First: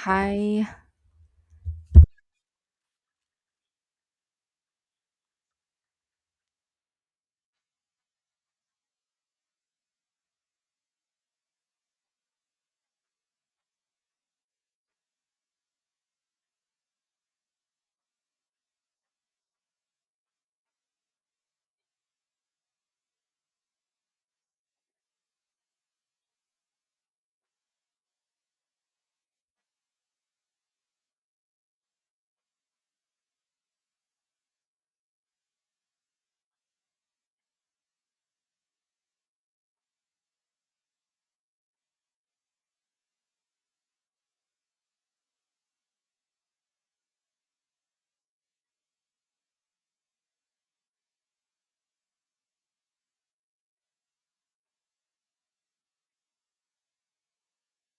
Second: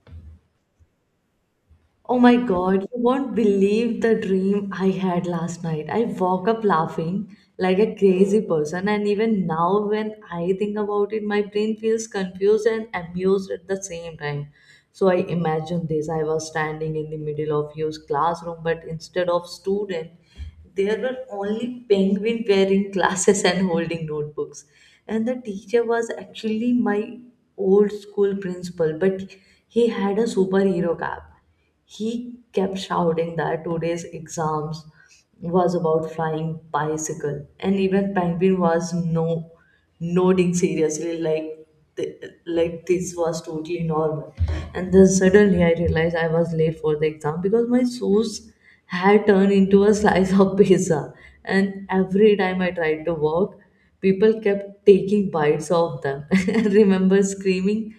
Hi. Oh my God, you won't believe the dream I had last night. I woke up laughing like a crazy person, and even now, when I think about it, my brain feels confused and amused at the same time. So I imagine this I was standing in the middle of your classroom, but instead of student, there were only penguin wearing glasses and holding notebooks. And the teacher was actually my old school principal, but he had a superhero cap he kept shouting that today's exams was about flying bicycle, and even Penguin was no nodding seriously like like this was totally normal. And then suddenly I realized I was late for the exam because my shoes had turned into a slice of pizza, and every time I tried to walk, people kept taking bites of them. I remember screaming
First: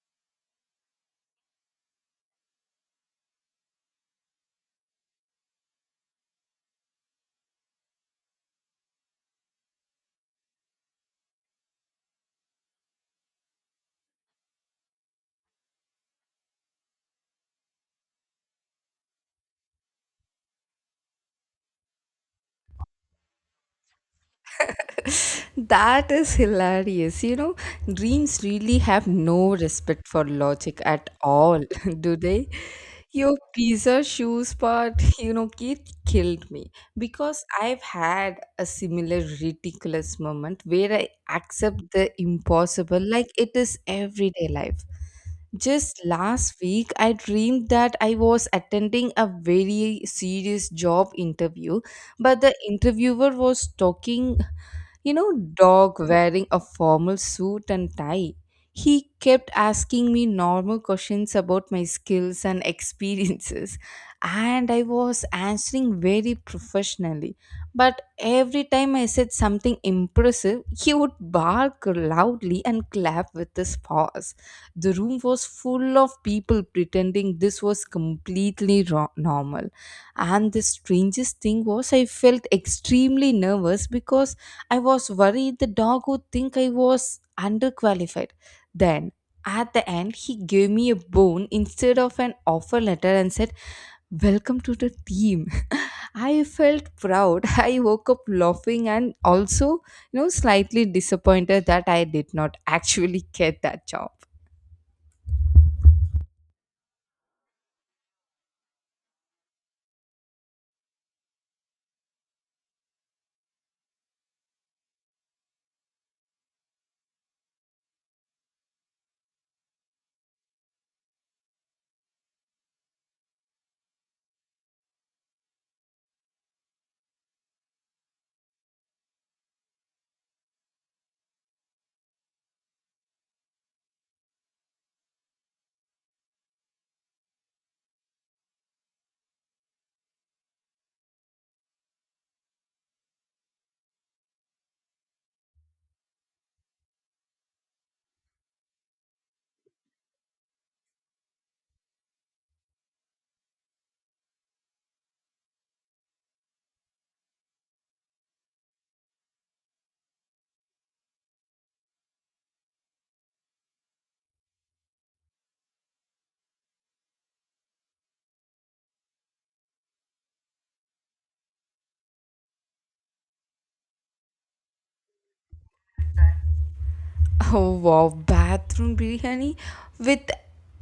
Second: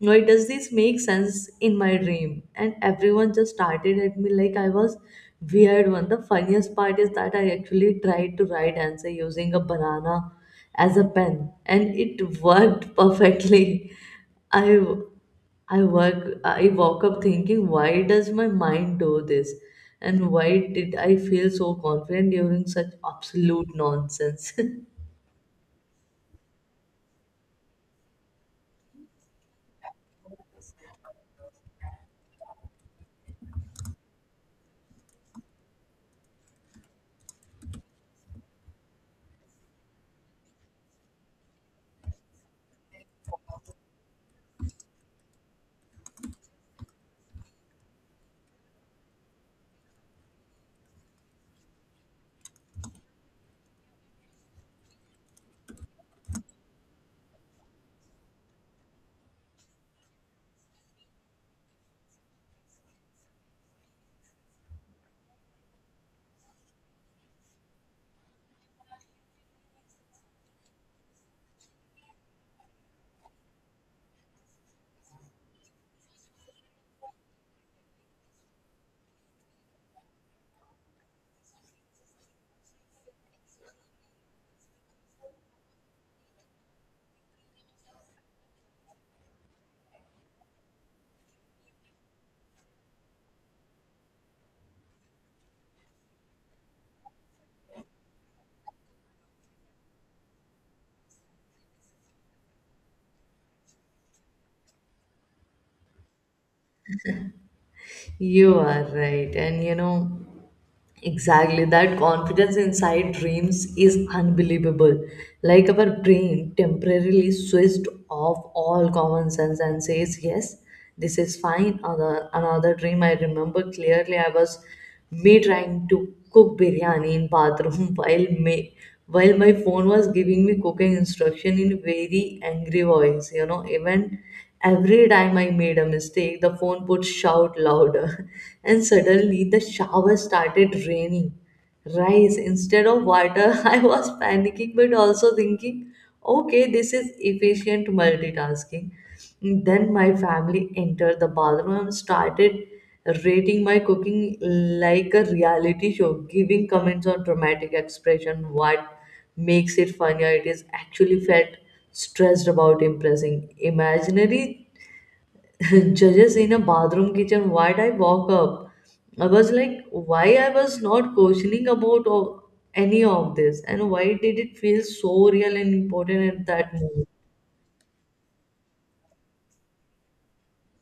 why does this make sense in my dream? And everyone just started at me like I was weird one. The funniest part is that I actually tried to write answer using a banana as a pen, and it worked perfectly. I I work I woke up thinking, why does my mind do this? And why did I feel so confident during such absolute nonsense? That is hilarious. Dreams really have no respect for logic at all, do they? Your pizza shoes part, it killed me because I've had a similar ridiculous moment where I accept the impossible like it is everyday life. Just last week, I dreamed that I was attending a very serious job interview, but the interviewer was talking dog wearing a formal suit and tie. He kept asking me normal questions about my skills and experiences, and I was answering very professionally. But every time I said something impressive, he would bark loudly and clap with his paws. The room was full of people pretending this was completely normal. And the strangest thing was, I felt extremely nervous because I was worried the dog would think I was underqualified. Then, at the end, he gave me a bone instead of an offer letter and said, "Welcome to the team." I felt proud. I woke up laughing and also, slightly disappointed that I did not actually get that job. You are right, and you know. Exactly, that confidence inside dreams is unbelievable. Like our brain temporarily switched off all common sense and says, Yes, this is fine. Another dream I remember clearly I was me trying to cook biryani in bathroom while my phone was giving me cooking instruction in very angry voice. You know, even every time I made a mistake, the phone would shout louder, and suddenly the shower started raining rice instead of water. I was panicking but also thinking, okay, this is efficient multitasking. Then my family entered the bathroom and started rating my cooking like a reality show, giving comments on dramatic expression, what makes it funnier. It is actually felt stressed about impressing imaginary judges in a bathroom kitchen. Why did I walk up? I was like why I was not questioning about any of this and why did it feel so real and important at that moment. Oh wow, bathroom biryani with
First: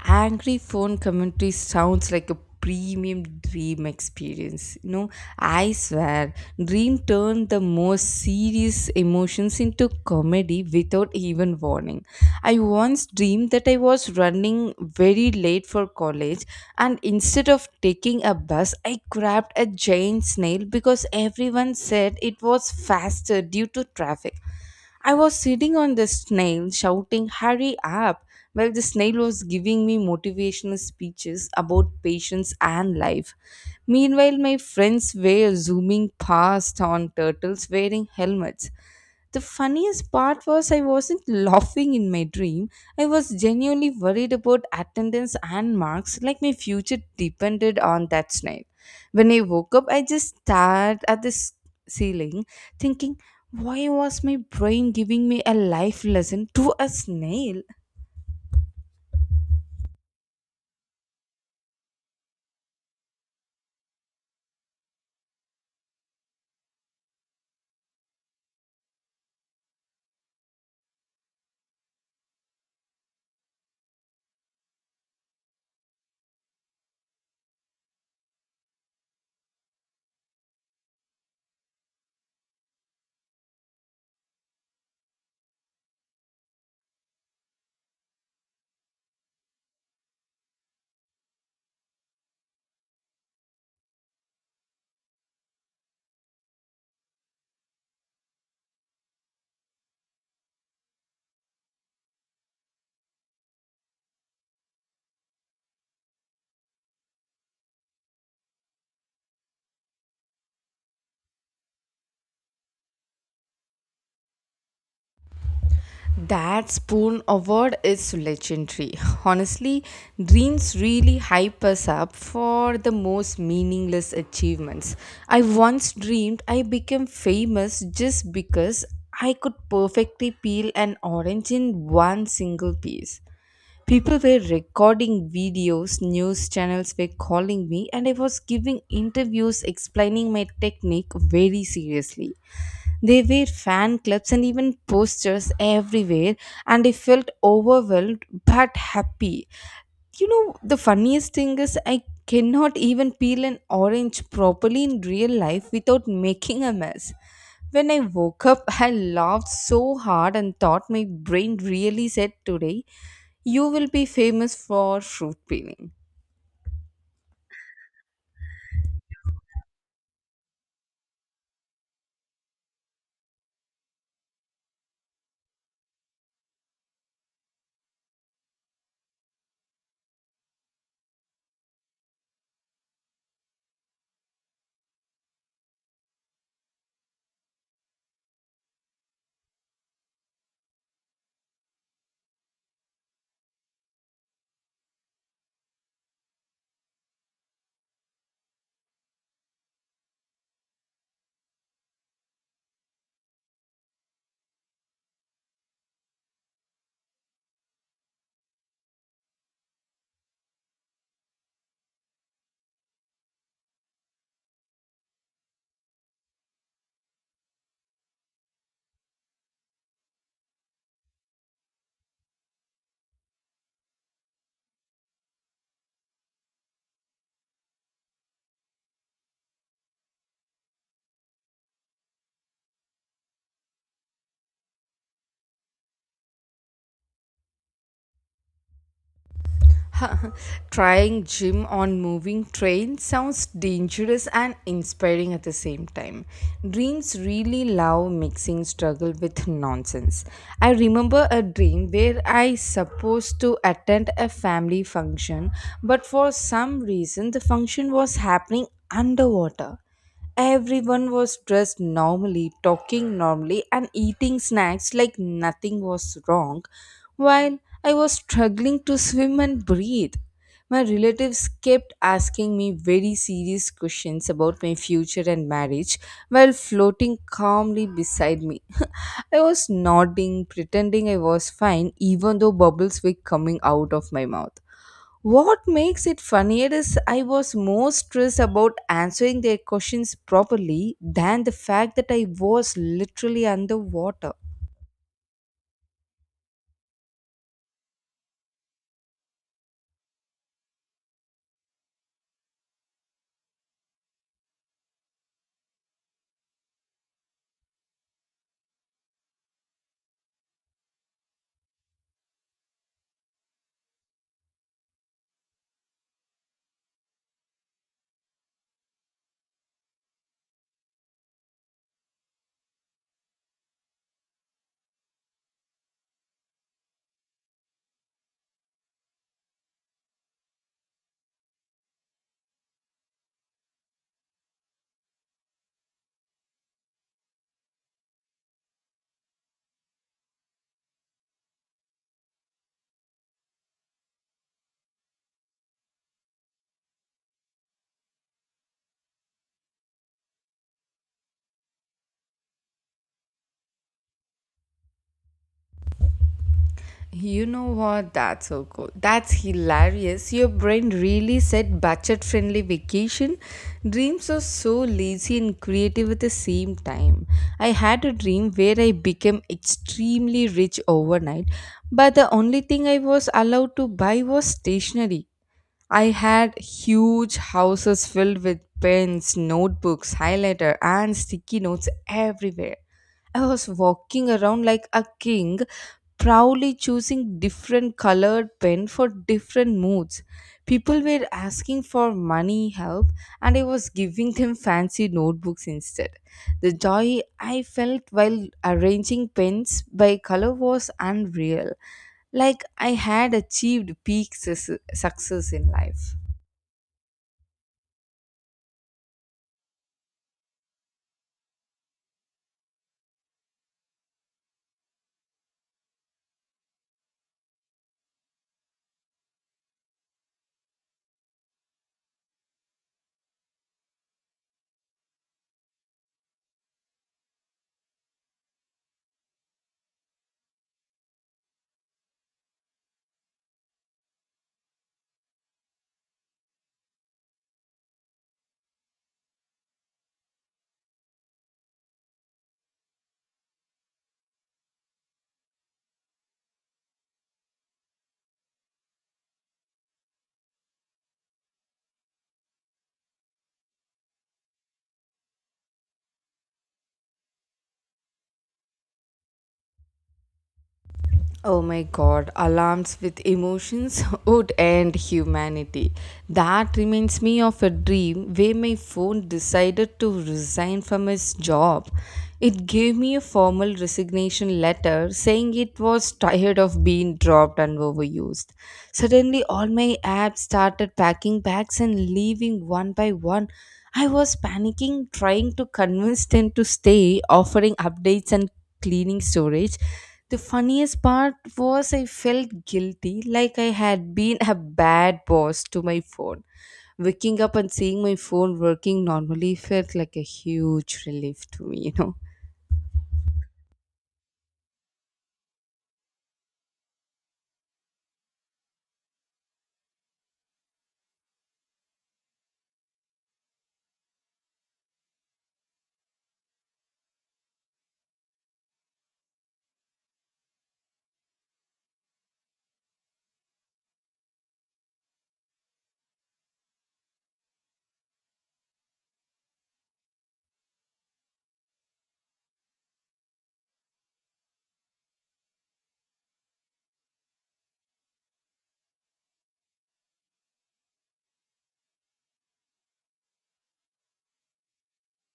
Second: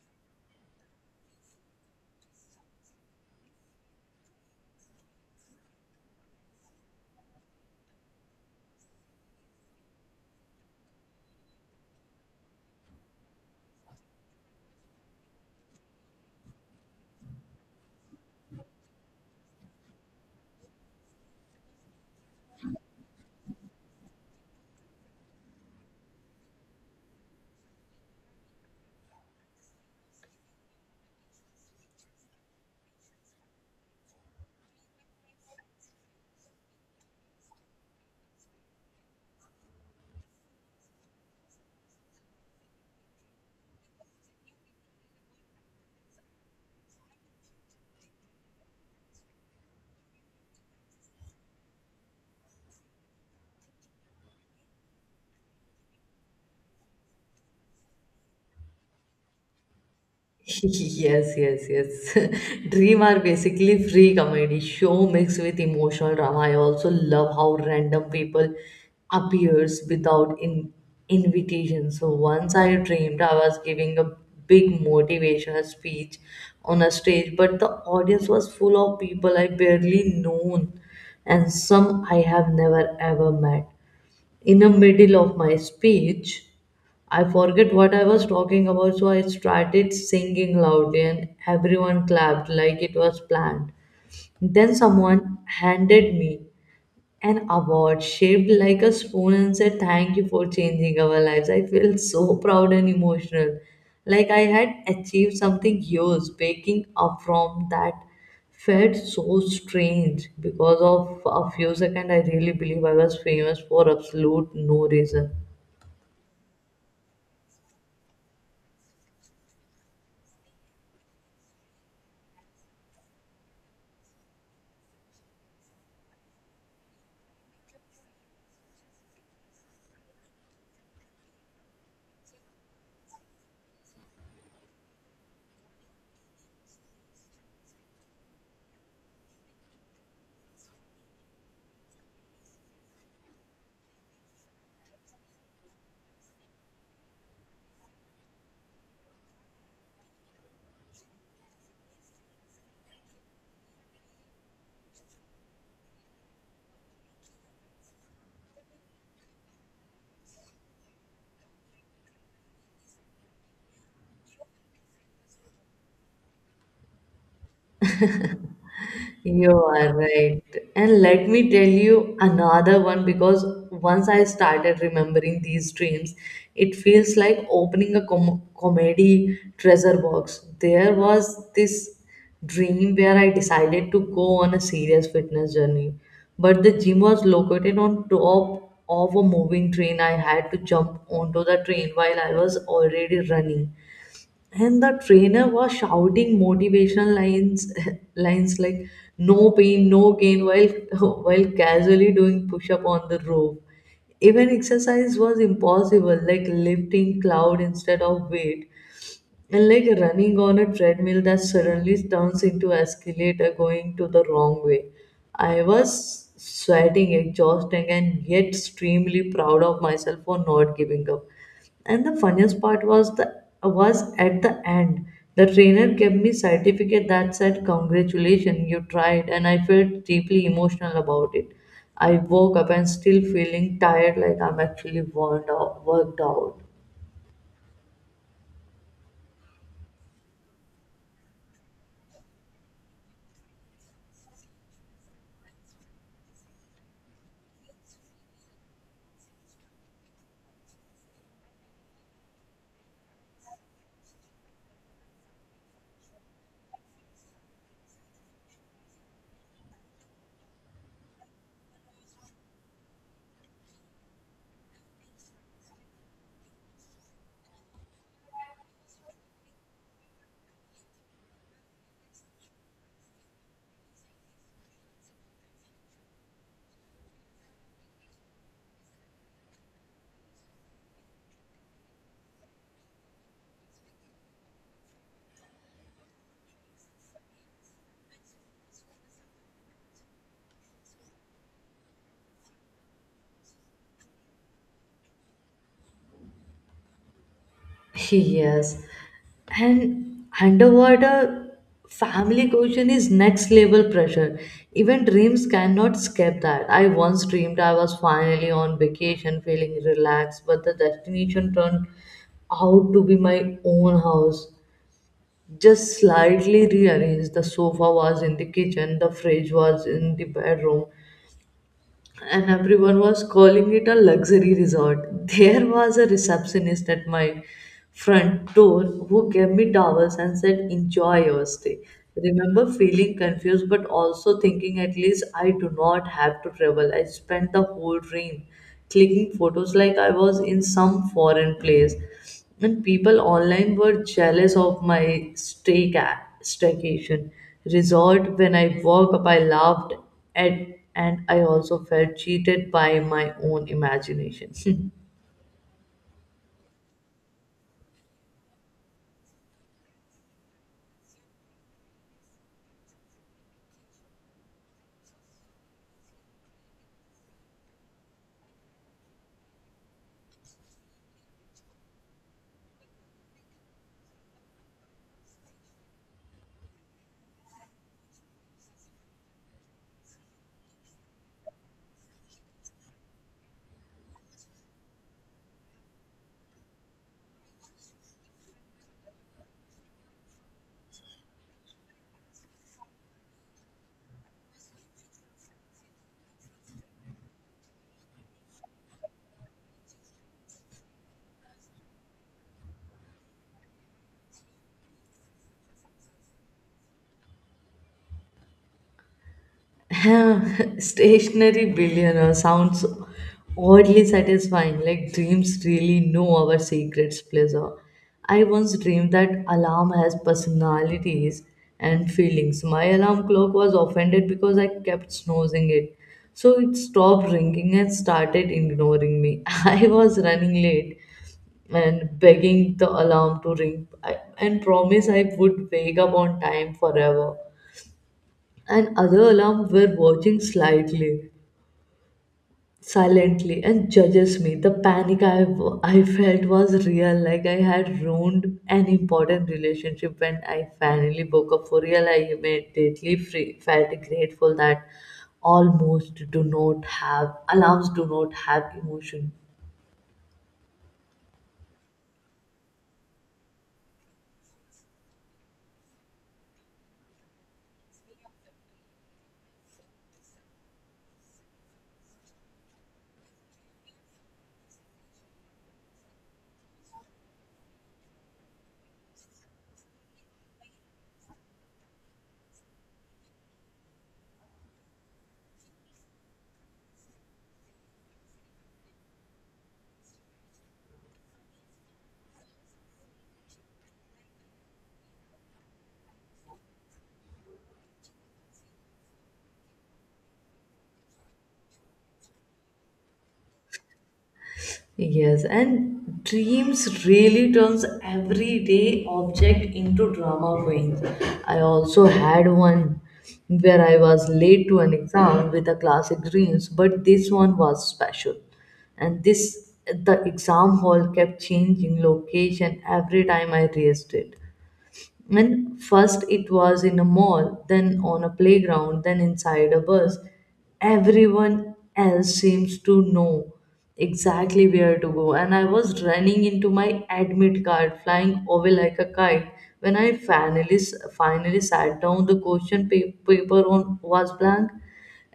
angry phone commentary sounds like a premium dream experience. I swear, dream turned the most serious emotions into comedy without even warning. I once dreamed that I was running very late for college, and instead of taking a bus, I grabbed a giant snail because everyone said it was faster due to traffic. I was sitting on the snail shouting, "Hurry up!" while the snail was giving me motivational speeches about patience and life. Meanwhile, my friends were zooming past on turtles wearing helmets. The funniest part was I wasn't laughing in my dream. I was genuinely worried about attendance and marks, like my future depended on that snail. When I woke up, I just stared at this ceiling, thinking, why was my brain giving me a life lesson to a snail? Yes, yes, yes. Dream are basically free comedy show mixed with emotional drama. I also love how random people appears without in invitation. So once I dreamed I was giving a big motivational speech on a stage, but the audience was full of people I barely known and some I have never ever met in the middle of my speech, I forget what I was talking about, so I started singing loudly, and everyone clapped like it was planned. Then someone handed me an award shaped like a spoon and said thank you for changing our lives. I felt so proud and emotional like I had achieved something huge. Waking up from that felt so strange because of a few seconds I really believe I was famous for absolute no reason. That spoon award is legendary. Honestly, dreams really hype us up for the most meaningless achievements. I once dreamed I became famous just because I could perfectly peel an orange in one single piece. People were recording videos, news channels were calling me, and I was giving interviews explaining my technique very seriously. They were fan clubs and even posters everywhere, and I felt overwhelmed but happy. The funniest thing is, I cannot even peel an orange properly in real life without making a mess. When I woke up, I laughed so hard and thought my brain really said today, "You will be famous for fruit peeling." You are right. And let me tell you another one because once I started remembering these dreams, it feels like opening a comedy treasure box. There was this dream where I decided to go on a serious fitness journey, but the gym was located on top of a moving train. I had to jump onto the train while I was already running and the trainer was shouting motivational lines lines like no pain no gain while while casually doing push up on the rope. Even exercise was impossible like lifting cloud instead of weight, and like running on a treadmill that suddenly turns into escalator going to the wrong way. I was sweating, exhausting, and yet extremely proud of myself for not giving up. And the funniest part was at the end. The trainer gave me certificate that said, Congratulations, you tried, and I felt deeply emotional about it. I woke up and still feeling tired like I'm actually worn out, worked out. Trying gym on moving train sounds dangerous and inspiring at the same time. Dreams really love mixing struggle with nonsense. I remember a dream where I supposed to attend a family function, but for some reason the function was happening underwater. Everyone was dressed normally, talking normally, and eating snacks like nothing was wrong, while I was struggling to swim and breathe. My relatives kept asking me very serious questions about my future and marriage while floating calmly beside me. I was nodding, pretending I was fine, even though bubbles were coming out of my mouth. What makes it funnier is I was more stressed about answering their questions properly than the fact that I was literally underwater. Yes, and underwater family cohesion is next level pressure. Even dreams cannot escape that. I once dreamed I was finally on vacation, feeling relaxed, but the destination turned out to be my own house. Just slightly rearranged. The sofa was in the kitchen, the fridge was in the bedroom, and everyone was calling it a luxury resort. There was a receptionist at my front door who gave me towels and said, Enjoy your stay. Remember feeling confused but also thinking at least I do not have to travel. I spent the whole dream clicking photos like I was in some foreign place and people online were jealous of my stay ca- staycation resort. When I woke up I laughed at, and I also felt cheated by my own imagination. You know what? That's so cool. That's hilarious. Your brain really said budget friendly vacation. Dreams are so lazy and creative at the same time. I had a dream where I became extremely rich overnight, but the only thing I was allowed to buy was stationery. I had huge houses filled with pens, notebooks, highlighter, and sticky notes everywhere. I was walking around like a king, proudly choosing different colored pen for different moods. People were asking for money help, and I was giving them fancy notebooks instead. The joy I felt while arranging pens by color was unreal, like I had achieved peak success in life. Stationary billionaire sounds oddly satisfying, like dreams really know our secrets pleasure. I once dreamed that alarm has personalities and feelings. My alarm clock was offended because I kept snoozing it. So it stopped ringing and started ignoring me. I was running late and begging the alarm to and promise I would wake up on time forever, and other alarm were watching slightly silently and judges me. The panic I felt was real like I had ruined an important relationship. When I finally woke up for real I felt grateful that almost do not have alarms do not have emotion. Oh my god, alarms with emotions would end humanity. That reminds me of a dream where my phone decided to resign from its job. It gave me a formal resignation letter saying it was tired of being dropped and overused. Suddenly, all my apps started packing bags and leaving one by one. I was panicking, trying to convince them to stay, offering updates and cleaning storage. The funniest part was I felt guilty, like I had been a bad boss to my phone. Waking up and seeing my phone working normally felt like a huge relief to me. Yes, and dreams really turns everyday object into drama queens. I also had one where I was late to an exam with a classic dreams, but this one was special. And this the exam hall kept changing location every time I raised it. And first it was in a mall, then on a playground, then inside a bus. Everyone else seems to know exactly where to go. And I was running into my admit card, flying away like a kite. When I finally sat down, the paper on was blank,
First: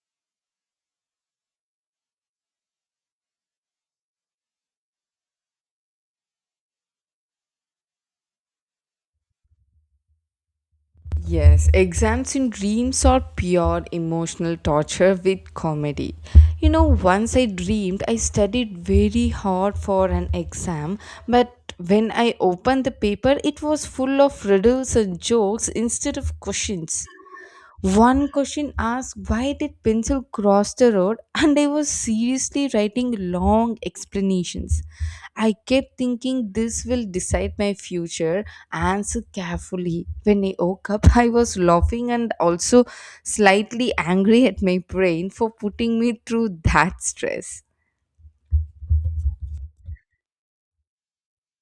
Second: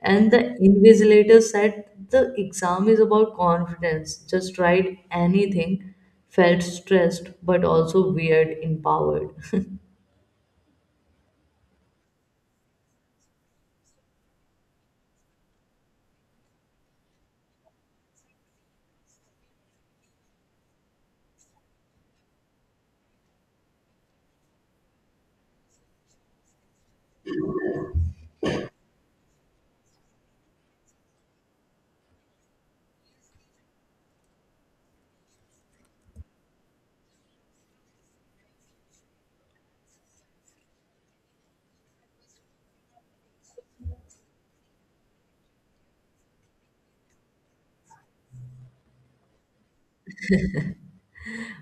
and the invigilator said the exam is about confidence. Just write anything. Felt stressed, but also weird, empowered. Yes, exams in dreams are pure emotional torture with comedy. Once I dreamed I studied very hard for an exam, but when I opened the paper, it was full of riddles and jokes instead of questions. One question asked why did pencil cross the road, and I was seriously writing long explanations. I kept thinking this will decide my future. Answer carefully. When I woke up, I was laughing and also slightly angry at my brain for putting me through that stress.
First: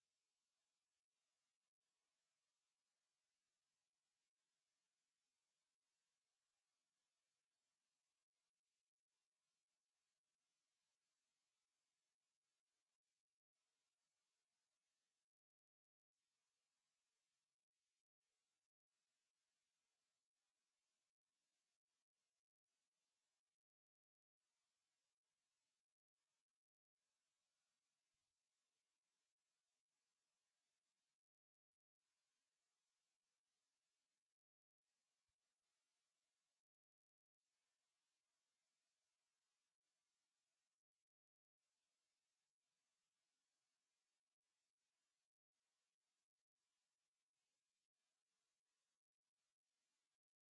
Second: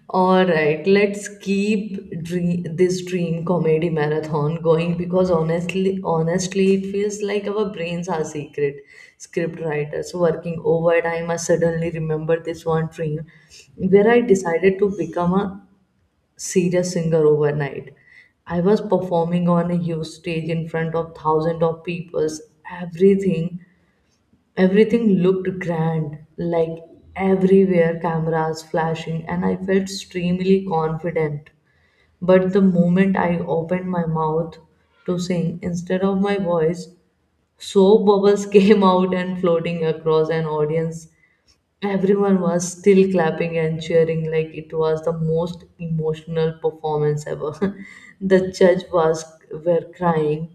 All right, this dream comedy marathon going because honestly, it feels like our brains are secret script writers working overtime. I suddenly remember this one dream where I decided to become a serious singer overnight. I was performing on a huge stage in front of thousands of people. Everything Everything looked grand, like everywhere cameras flashing, and I felt extremely confident. But the moment I opened my mouth to sing, instead of my voice, soap bubbles came out and floating across an audience. Everyone was still clapping and cheering like it was the most emotional performance ever. the judge was were crying,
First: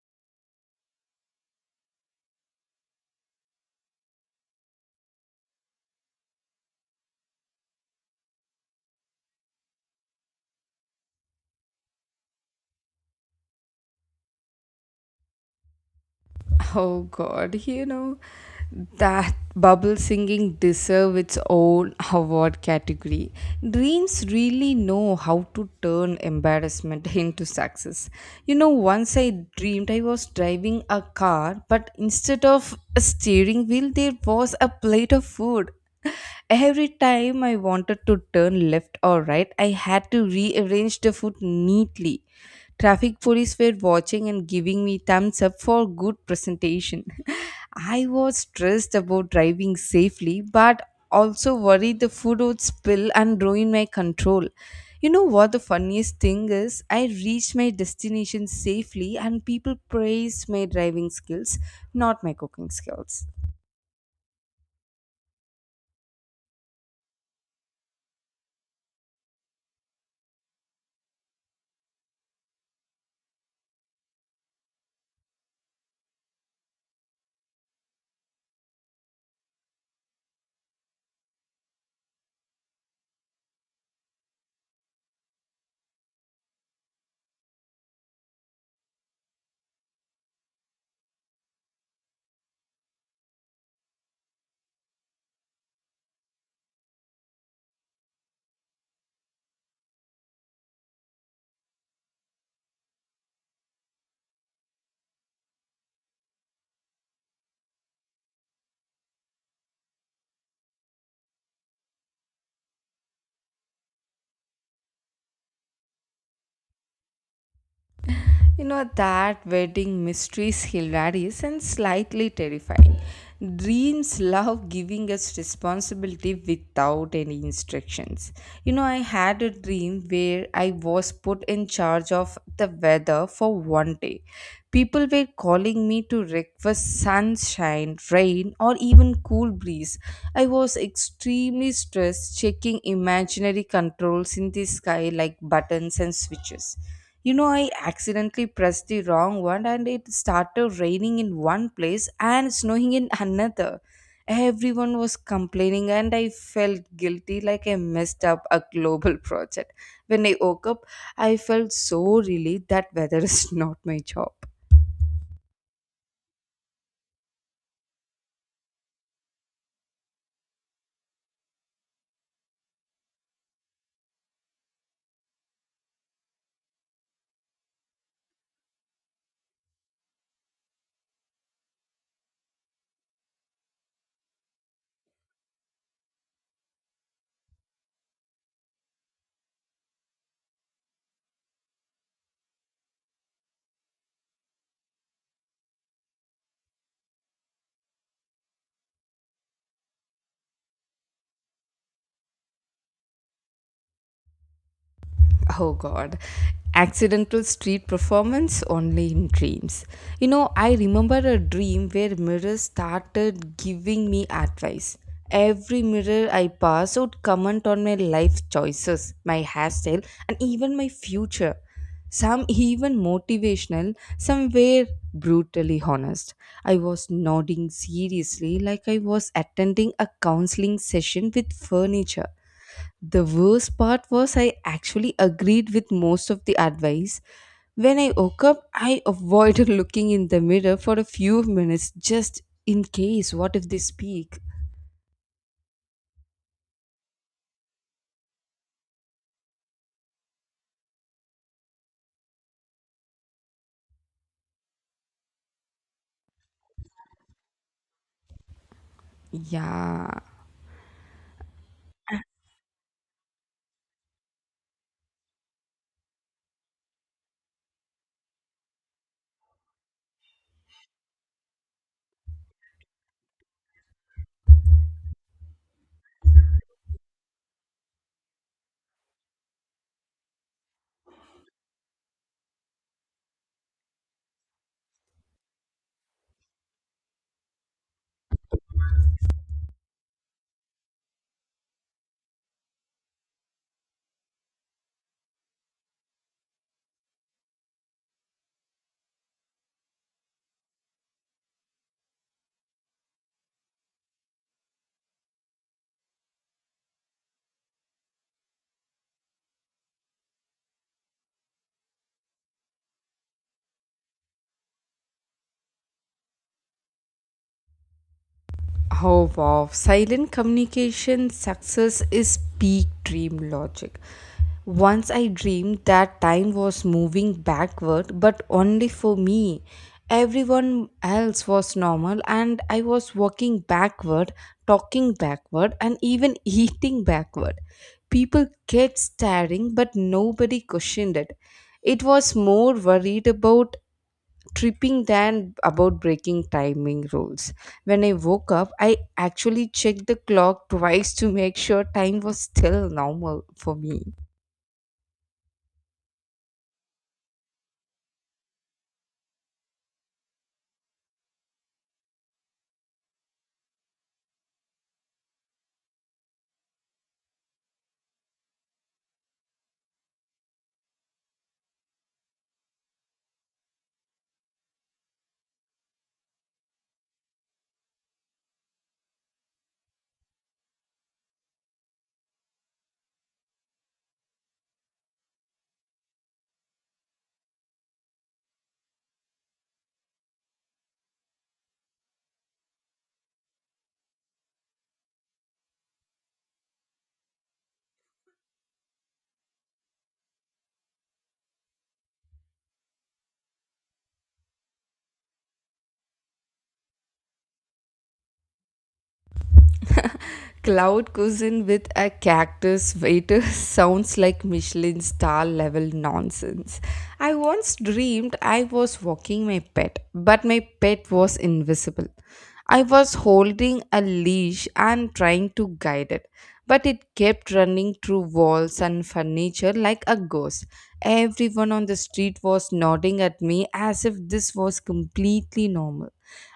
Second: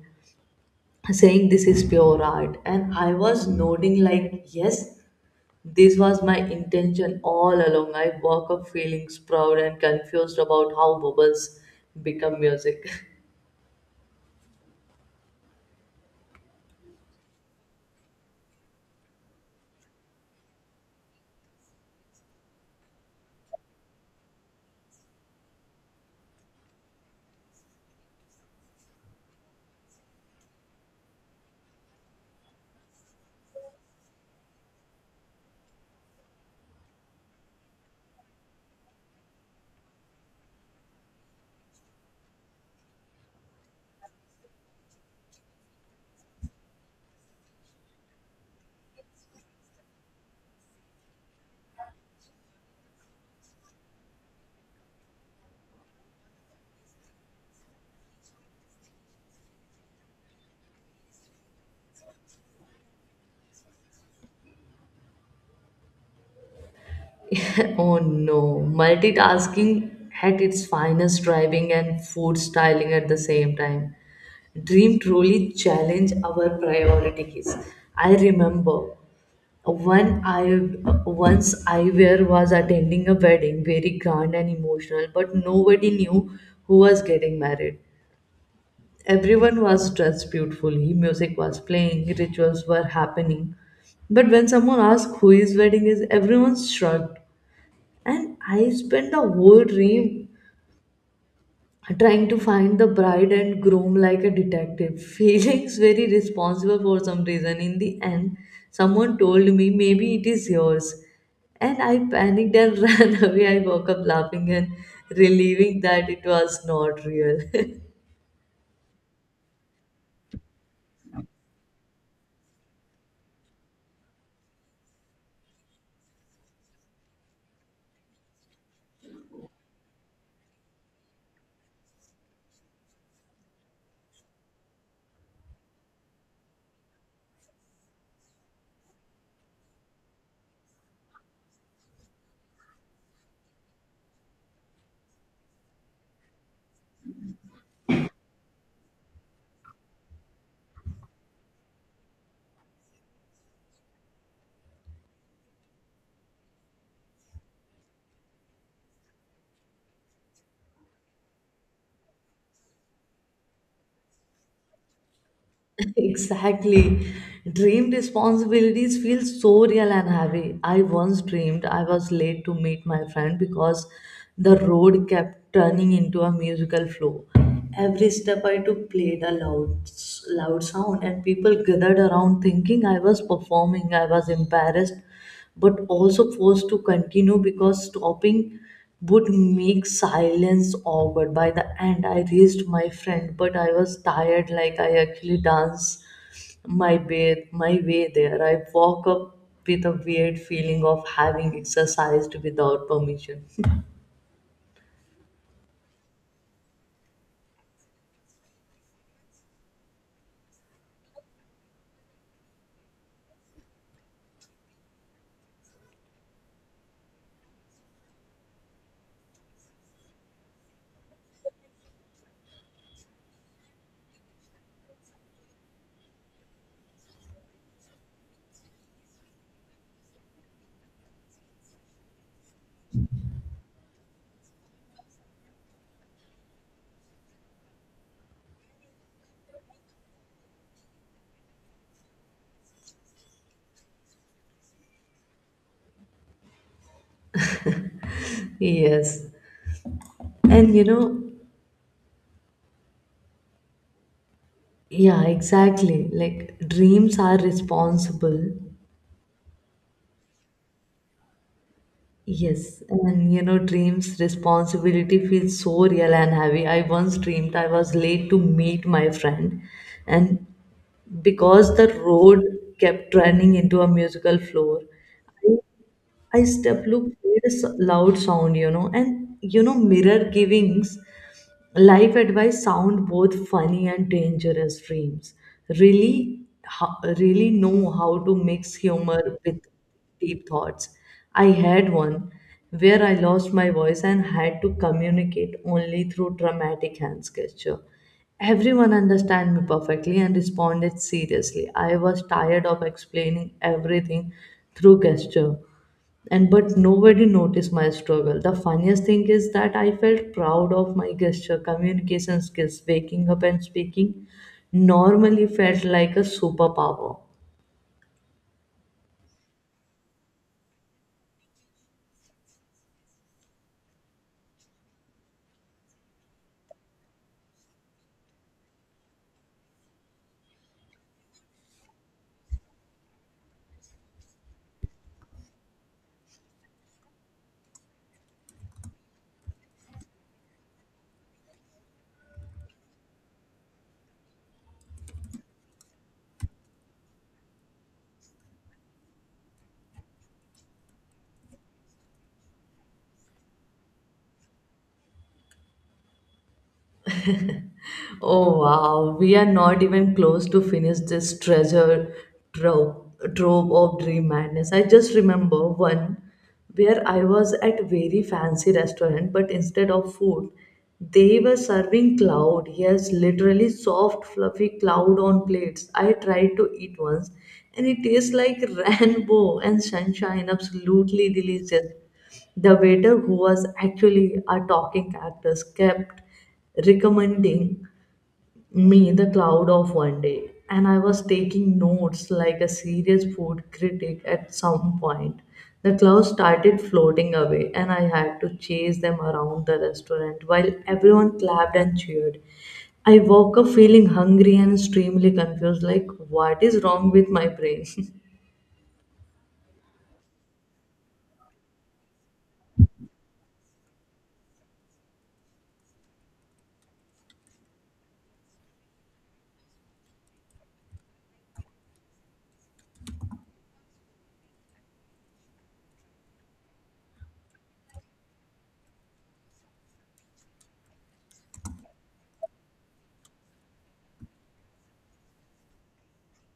saying this is pure art, and I was nodding like yes this was my intention all along. I woke up feeling proud and confused about how bubbles become music. Oh God, that bubble singing deserve its own award category. Dreams really know how to turn embarrassment into success. Once I dreamed I was driving a car, but instead of a steering wheel, there was a plate of food. Every time I wanted to turn left or right, I had to rearrange the food neatly. Traffic police were watching and giving me thumbs up for good presentation. I was stressed about driving safely, but also worried the food would spill and ruin my control. You know what the funniest thing is? I reached my destination safely, and people praised my driving skills, not my cooking skills. Oh no, multitasking at its finest, driving and food styling at the same time. Dream truly challenge our priorities. I remember one I once I were was attending a wedding, very grand and emotional, but nobody knew who was getting married. Everyone was dressed beautifully, music was playing, rituals were happening. But when someone asked who his wedding is, everyone shrugged. And I spent the whole dream trying to find the bride and groom like a detective, feeling very responsible for some reason. In the end, someone told me maybe it is yours. And I panicked and ran away. I woke up laughing and relieving that it was not real. That wedding mysteries hilarious and slightly terrifying. Dreams love giving us responsibility without any instructions. I had a dream where I was put in charge of the weather for one day. People were calling me to request sunshine, rain, or even cool breeze. I was extremely stressed checking imaginary controls in the sky like buttons and switches. I accidentally pressed the wrong one, and it started raining in one place and snowing in another. Everyone was complaining, and I felt guilty, like I messed up a global project. When I woke up, I felt so relieved that weather is not my job. Exactly. Dream responsibilities feel so real and heavy. I once dreamed I was late to meet my friend because the road kept turning into a musical flow. Every step I took played a loud sound, and people gathered around thinking I was performing. I was embarrassed but also forced to continue because stopping would make silence awkward. By the end, I raised my friend, but I was tired, like I actually danced my way there. I woke up with a weird feeling of having exercised without permission. Oh god. Accidental street performance only in dreams. I remember a dream where mirrors started giving me advice. Every mirror I passed would comment on my life choices, my hairstyle, and even my future. Some even motivational, some were brutally honest. I was nodding seriously like I was attending a counseling session with furniture. The worst part was I actually agreed with most of the advice. When I woke up, I avoided looking in the mirror for a few minutes, just in case what if they speak. Yes. And you know, yeah, exactly. Like dreams are responsible. Yeah. Yes, and you know, dreams responsibility feels so real and heavy. I once dreamed I was late to meet my friend, and because the road kept running into a musical floor, I step look made a loud sound, mirror givings life advice sound both funny and dangerous. Dreams really really know how to mix humor with deep thoughts. I had one where I lost my voice and had to communicate only through dramatic hand gesture. Everyone understand me perfectly and responded seriously. I was tired of explaining everything through gesture and but nobody noticed my struggle. The funniest thing is that I felt proud of my gesture communication skills. Waking up and speaking normally felt like a superpower. How wow. Silent communication success is peak dream logic. Once I dreamed that time was moving backward, but only for me. Everyone else was normal, and I was walking backward, talking backward, and even eating backward. People kept staring, but nobody questioned it. It was more worried about tripping than about breaking timing rules. When I woke up, I actually checked the clock twice to make sure time was still normal for me. Oh wow, we are not even close to finish this treasure trove, trove of dream madness. I just remember one where I was at very fancy restaurant, but instead of food, they were serving cloud. Yes, literally soft, fluffy cloud on plates. I tried to eat once, and it tastes like rainbow and sunshine. Absolutely delicious. The waiter, who was actually a talking cactus, kept recommending me, the cloud of one day. And I was taking notes like a serious food critic at some point. The clouds started floating away, and I had to chase them around the restaurant while everyone clapped and cheered. I woke up feeling hungry and extremely confused like, what is wrong with my brain? Cloud cuisine with a cactus waiter sounds like Michelin star level nonsense. I once dreamed I was walking my pet, but my pet was invisible. I was holding a leash and trying to guide it, but it kept running through walls and furniture like a ghost. Everyone on the street was nodding at me as if this was completely normal,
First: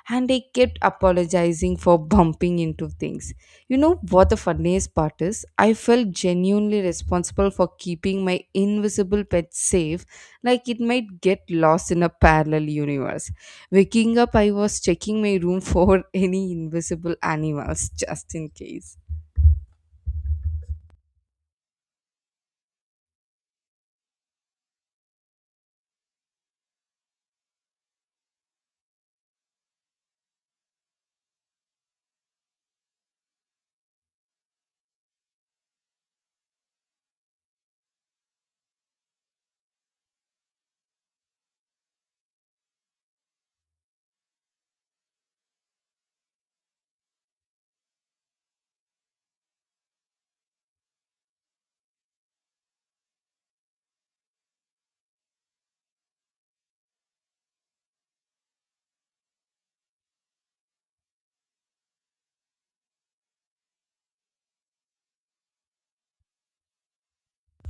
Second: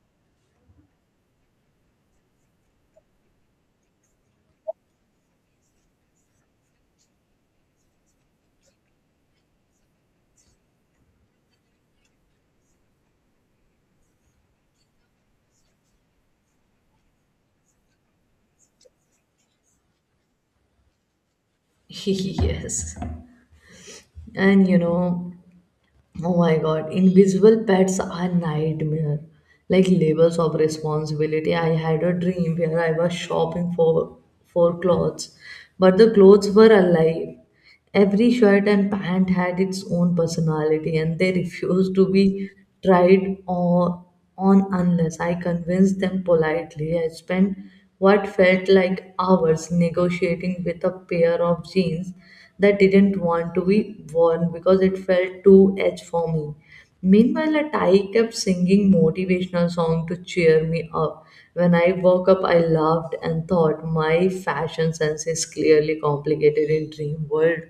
and I kept apologizing for bumping into things. You know what the funniest part is? I felt genuinely responsible for keeping my invisible pet safe, like it might get lost in a parallel universe. Waking up, I was checking my room for any invisible animals, just in case. Yes. And you know, Oh my god, invisible pets are nightmare. Like levels of responsibility. I had a dream where I was shopping for clothes, but the clothes were alive. Every shirt and pant had its own personality and they refused to be tried or on unless I convinced them politely. I spent what felt like hours negotiating with a pair of jeans that didn't want to be worn because it felt too edge for me. Meanwhile, a Thai kept singing motivational song to cheer me up. When I woke up, I laughed and thought my fashion sense is clearly complicated in dream world.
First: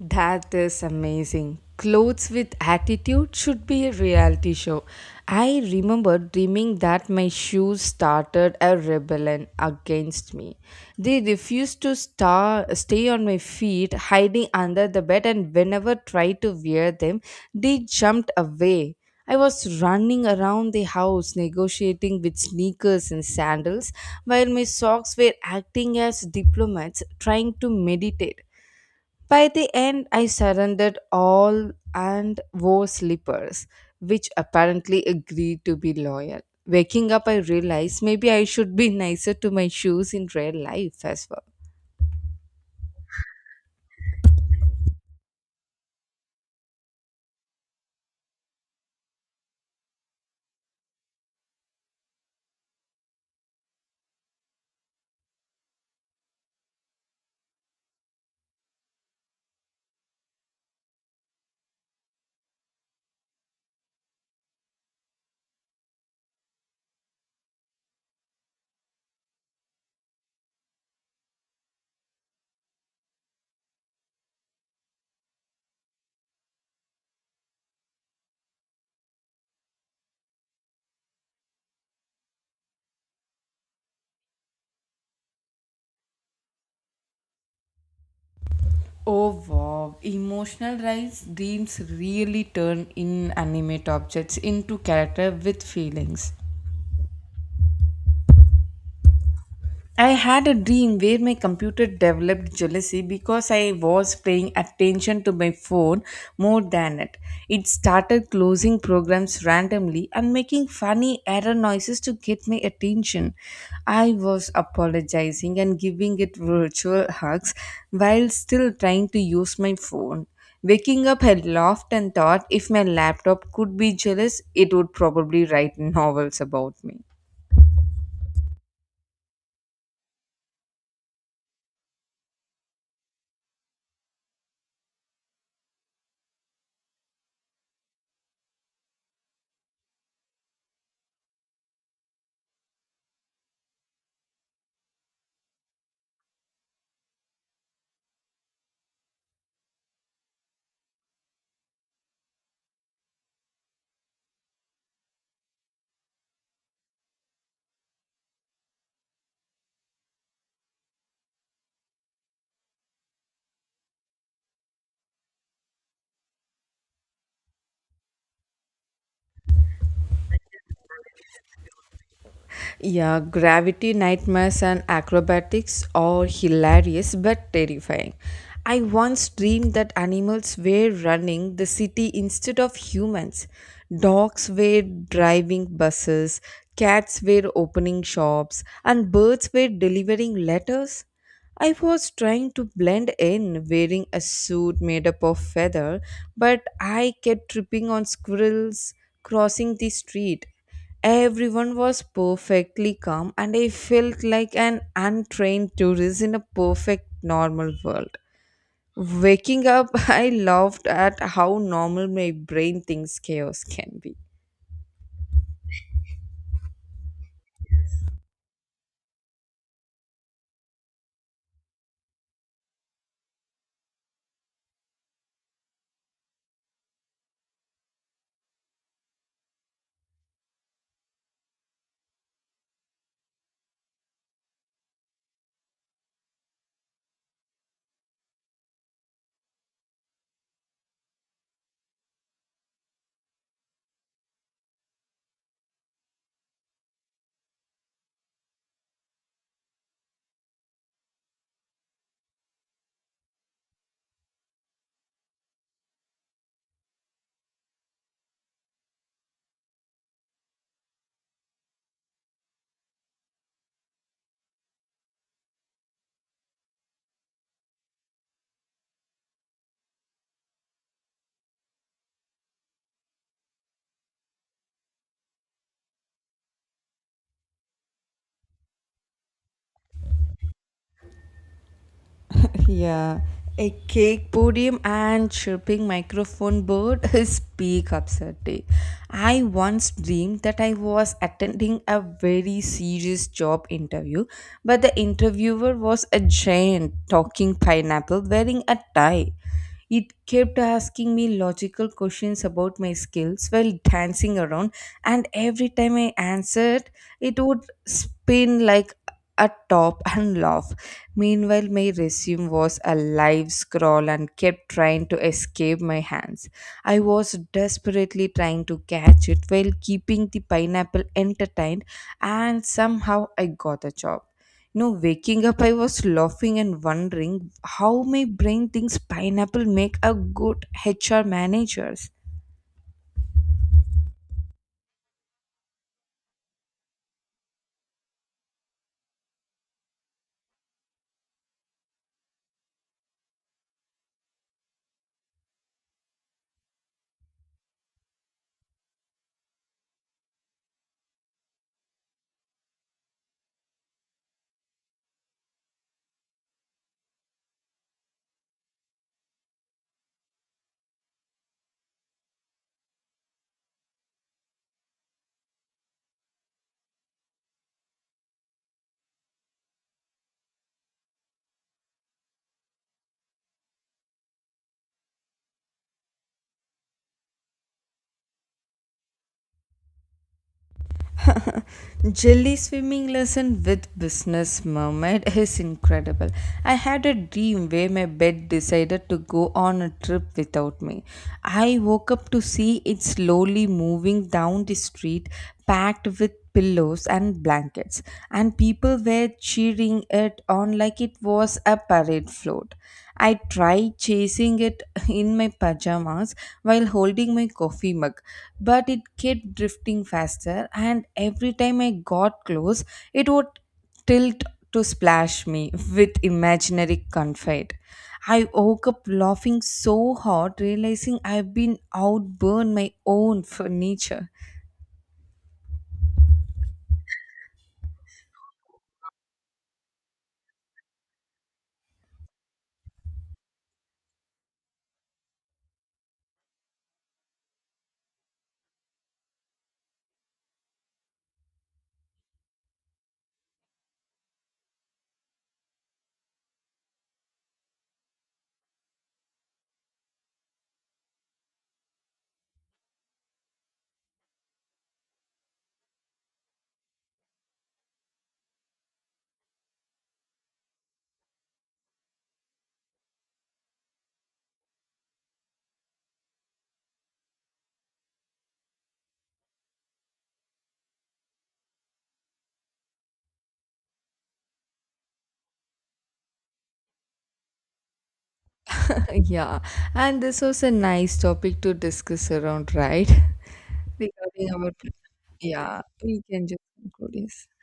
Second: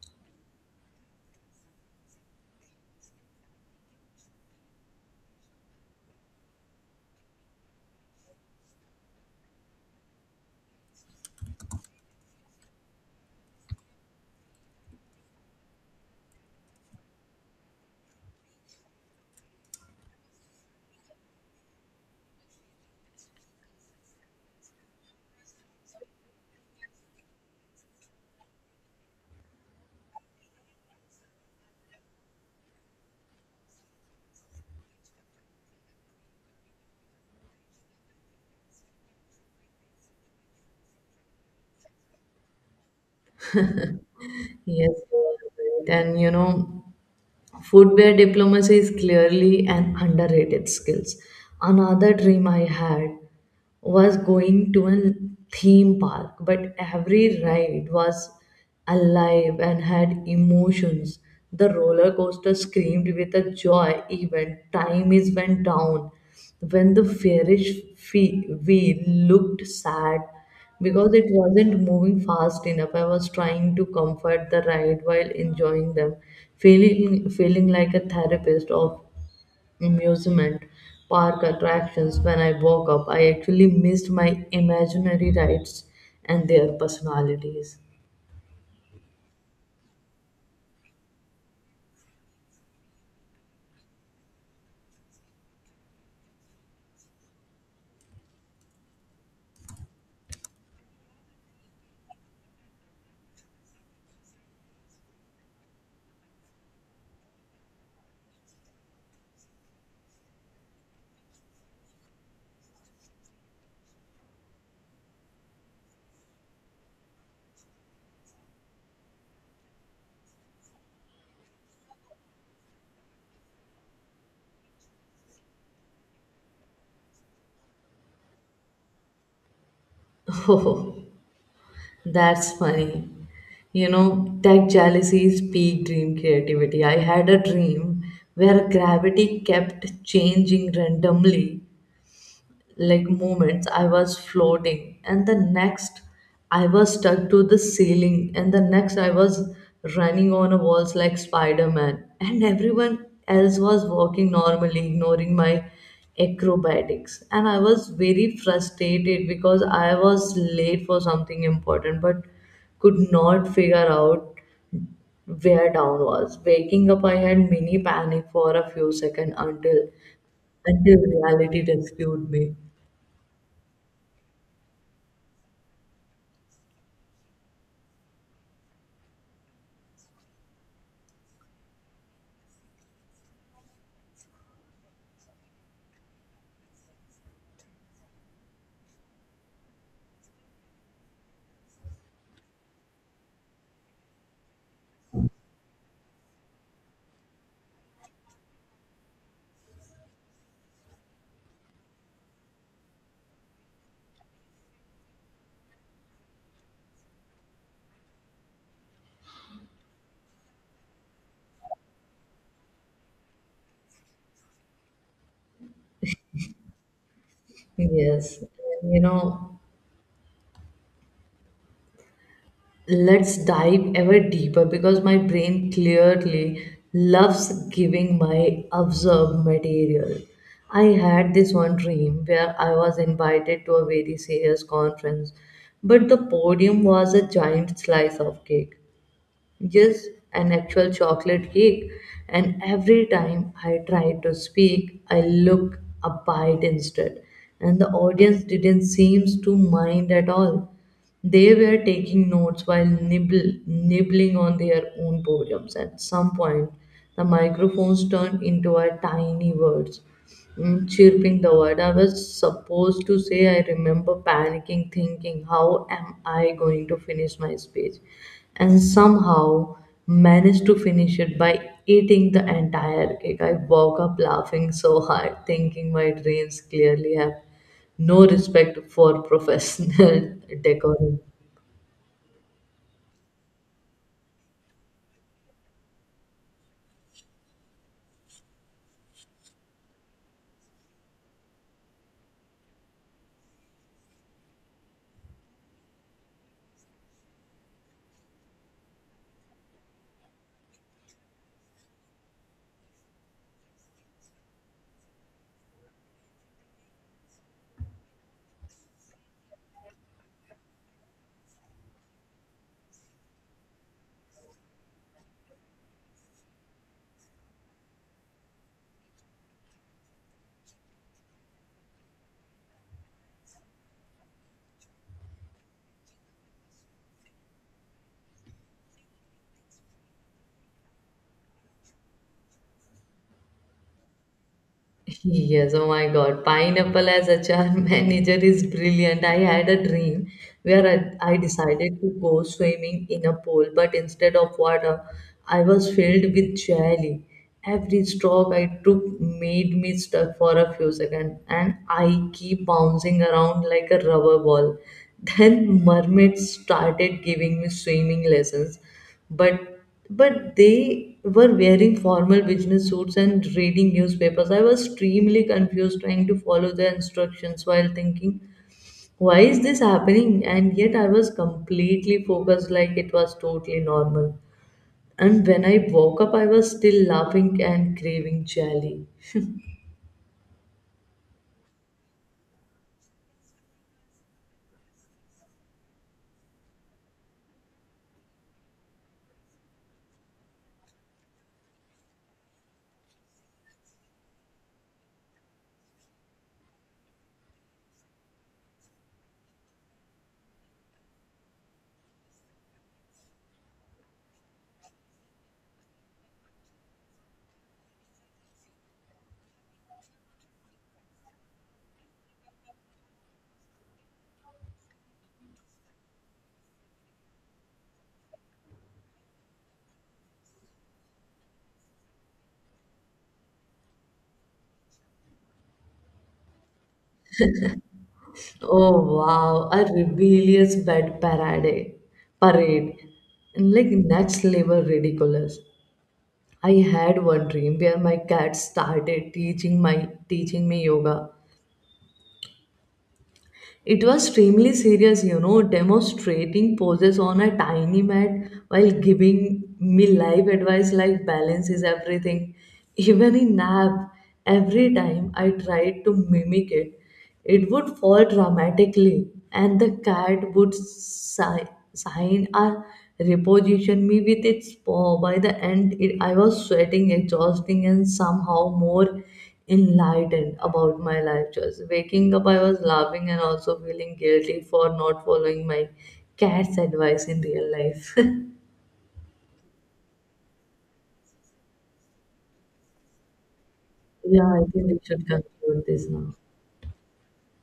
That is amazing. Clothes with attitude should be a reality show. I remember dreaming that my shoes started a rebellion against me. They refused to stay on my feet, hiding under the bed, and whenever tried to wear them, they jumped away. I was running around the house negotiating with sneakers and sandals while my socks were acting as diplomats trying to meditate. By the end, I surrendered all and wore slippers, which apparently agreed to be loyal. Waking up, I realized maybe I should be nicer to my shoes in real life as well. Yes, you are right. and you know. Footwear diplomacy is clearly an underrated skill. Another dream I had was going to a theme park, but every ride was alive and had emotions. The roller coaster screamed with a joy even time is went down. When the fairy wheel looked sad because it wasn't moving fast enough. I was trying to comfort the ride while enjoying them, feeling like a therapist of amusement park attractions. When I woke up, I actually missed my imaginary rides and their personalities. Oh wow, emotional rise dreams really turn inanimate objects into character with feelings. I had a dream where my computer developed jealousy because I was paying attention to my phone more than it. It started closing programs randomly and making funny error noises to get my attention. I was apologizing and giving it virtual hugs while still trying to use my phone. Waking up, I laughed and thought if my laptop could be jealous, it would probably write novels about me. Oh, that's funny. You know, tech jealousy is peak dream creativity. I had a dream where gravity kept changing randomly, like moments I was floating and the next I was stuck to the ceiling and the next I was running on a walls like Spider-Man, and everyone else was walking normally, ignoring my acrobatics. And I was very frustrated because I was late for something important but could not figure out where down was. Waking up, I had mini panic for a few seconds until reality rescued me. Yeah, gravity nightmares and acrobatics are hilarious but terrifying. I once dreamed that animals were running the city instead of humans. Dogs were driving buses, cats were opening shops, and birds were delivering letters. I was trying to blend in wearing a suit made up of feather, but I kept tripping on squirrels crossing the street. Everyone was perfectly calm, and I felt like an untrained tourist in a perfect normal world. Waking up, I laughed at how normal my brain thinks chaos can be. Yes, you know, let's dive ever deeper because my brain clearly loves giving my observed material. I had this one dream where I was invited to a very serious conference, but the podium was a giant slice of cake. Yes, an actual chocolate cake. And every time I tried to speak, I looked upbeat instead. And the audience didn't seem to mind at all. They were taking notes while nibbling on their own poems. At some point, the microphones turned into a tiny words, chirping the word I was supposed to say. I remember panicking, thinking, how am I going to finish my speech? And somehow managed to finish it by eating the entire cake. I woke up laughing so hard, thinking my dreams clearly have no respect for professional decorum. Yeah. A cake podium and chirping microphone bird is peak upset. I once dreamed that I was attending a very serious job interview, but the interviewer was a giant talking pineapple wearing a tie. It kept asking me logical questions about my skills while dancing around, and every time I answered, it would spin like a top and laugh. Meanwhile, my resume was a live scroll and kept trying to escape my hands. I was desperately trying to catch it while keeping the pineapple entertained, and somehow I got the job. No, waking up, I was laughing and wondering how my brain thinks pineapple make a good HR managers. Yes, oh my God. Pineapple as a HR manager is brilliant. I had a dream where I decided to go swimming in a pool, but instead of water, I was filled with jelly. Every stroke I took made me stuck for a few seconds, and I keep bouncing around like a rubber ball. Then mermaids started giving me swimming lessons, but but they were wearing formal business suits and reading newspapers. I was extremely confused, trying to follow their instructions while thinking, why is this happening? And yet I was completely focused, like it was totally normal. And when I woke up, I was still laughing and craving jelly. Jelly swimming lesson with business mermaid is incredible. I had a dream where my bed decided to go on a trip without me. I woke up to see it slowly moving down the street, packed with pillows and blankets, and people were cheering it on like it was a parade float. I tried chasing it in my pajamas while holding my coffee mug, but it kept drifting faster, and every time I got close, it would tilt to splash me with imaginary confide. I woke up laughing so hard, realizing I've been outburned my own furniture. Oh wow, a rebellious bed parade and like that's labor ridiculous. I had one dream where my cat started teaching my teaching me yoga. It was extremely serious, you know, demonstrating poses on a tiny mat while giving me life advice like balance is everything. Even in nap, every time I tried to mimic it, it would fall dramatically, and the cat would sign or reposition me with its paw. By the end, I was sweating, exhausting, and somehow more enlightened about my life choice. Waking up, I was laughing and also feeling guilty for not following my cat's advice in real life. Yeah, and this was a nice topic to discuss around, right? Yeah, Regarding I our, think we should yeah, conclude this we now. can just conclude, yes.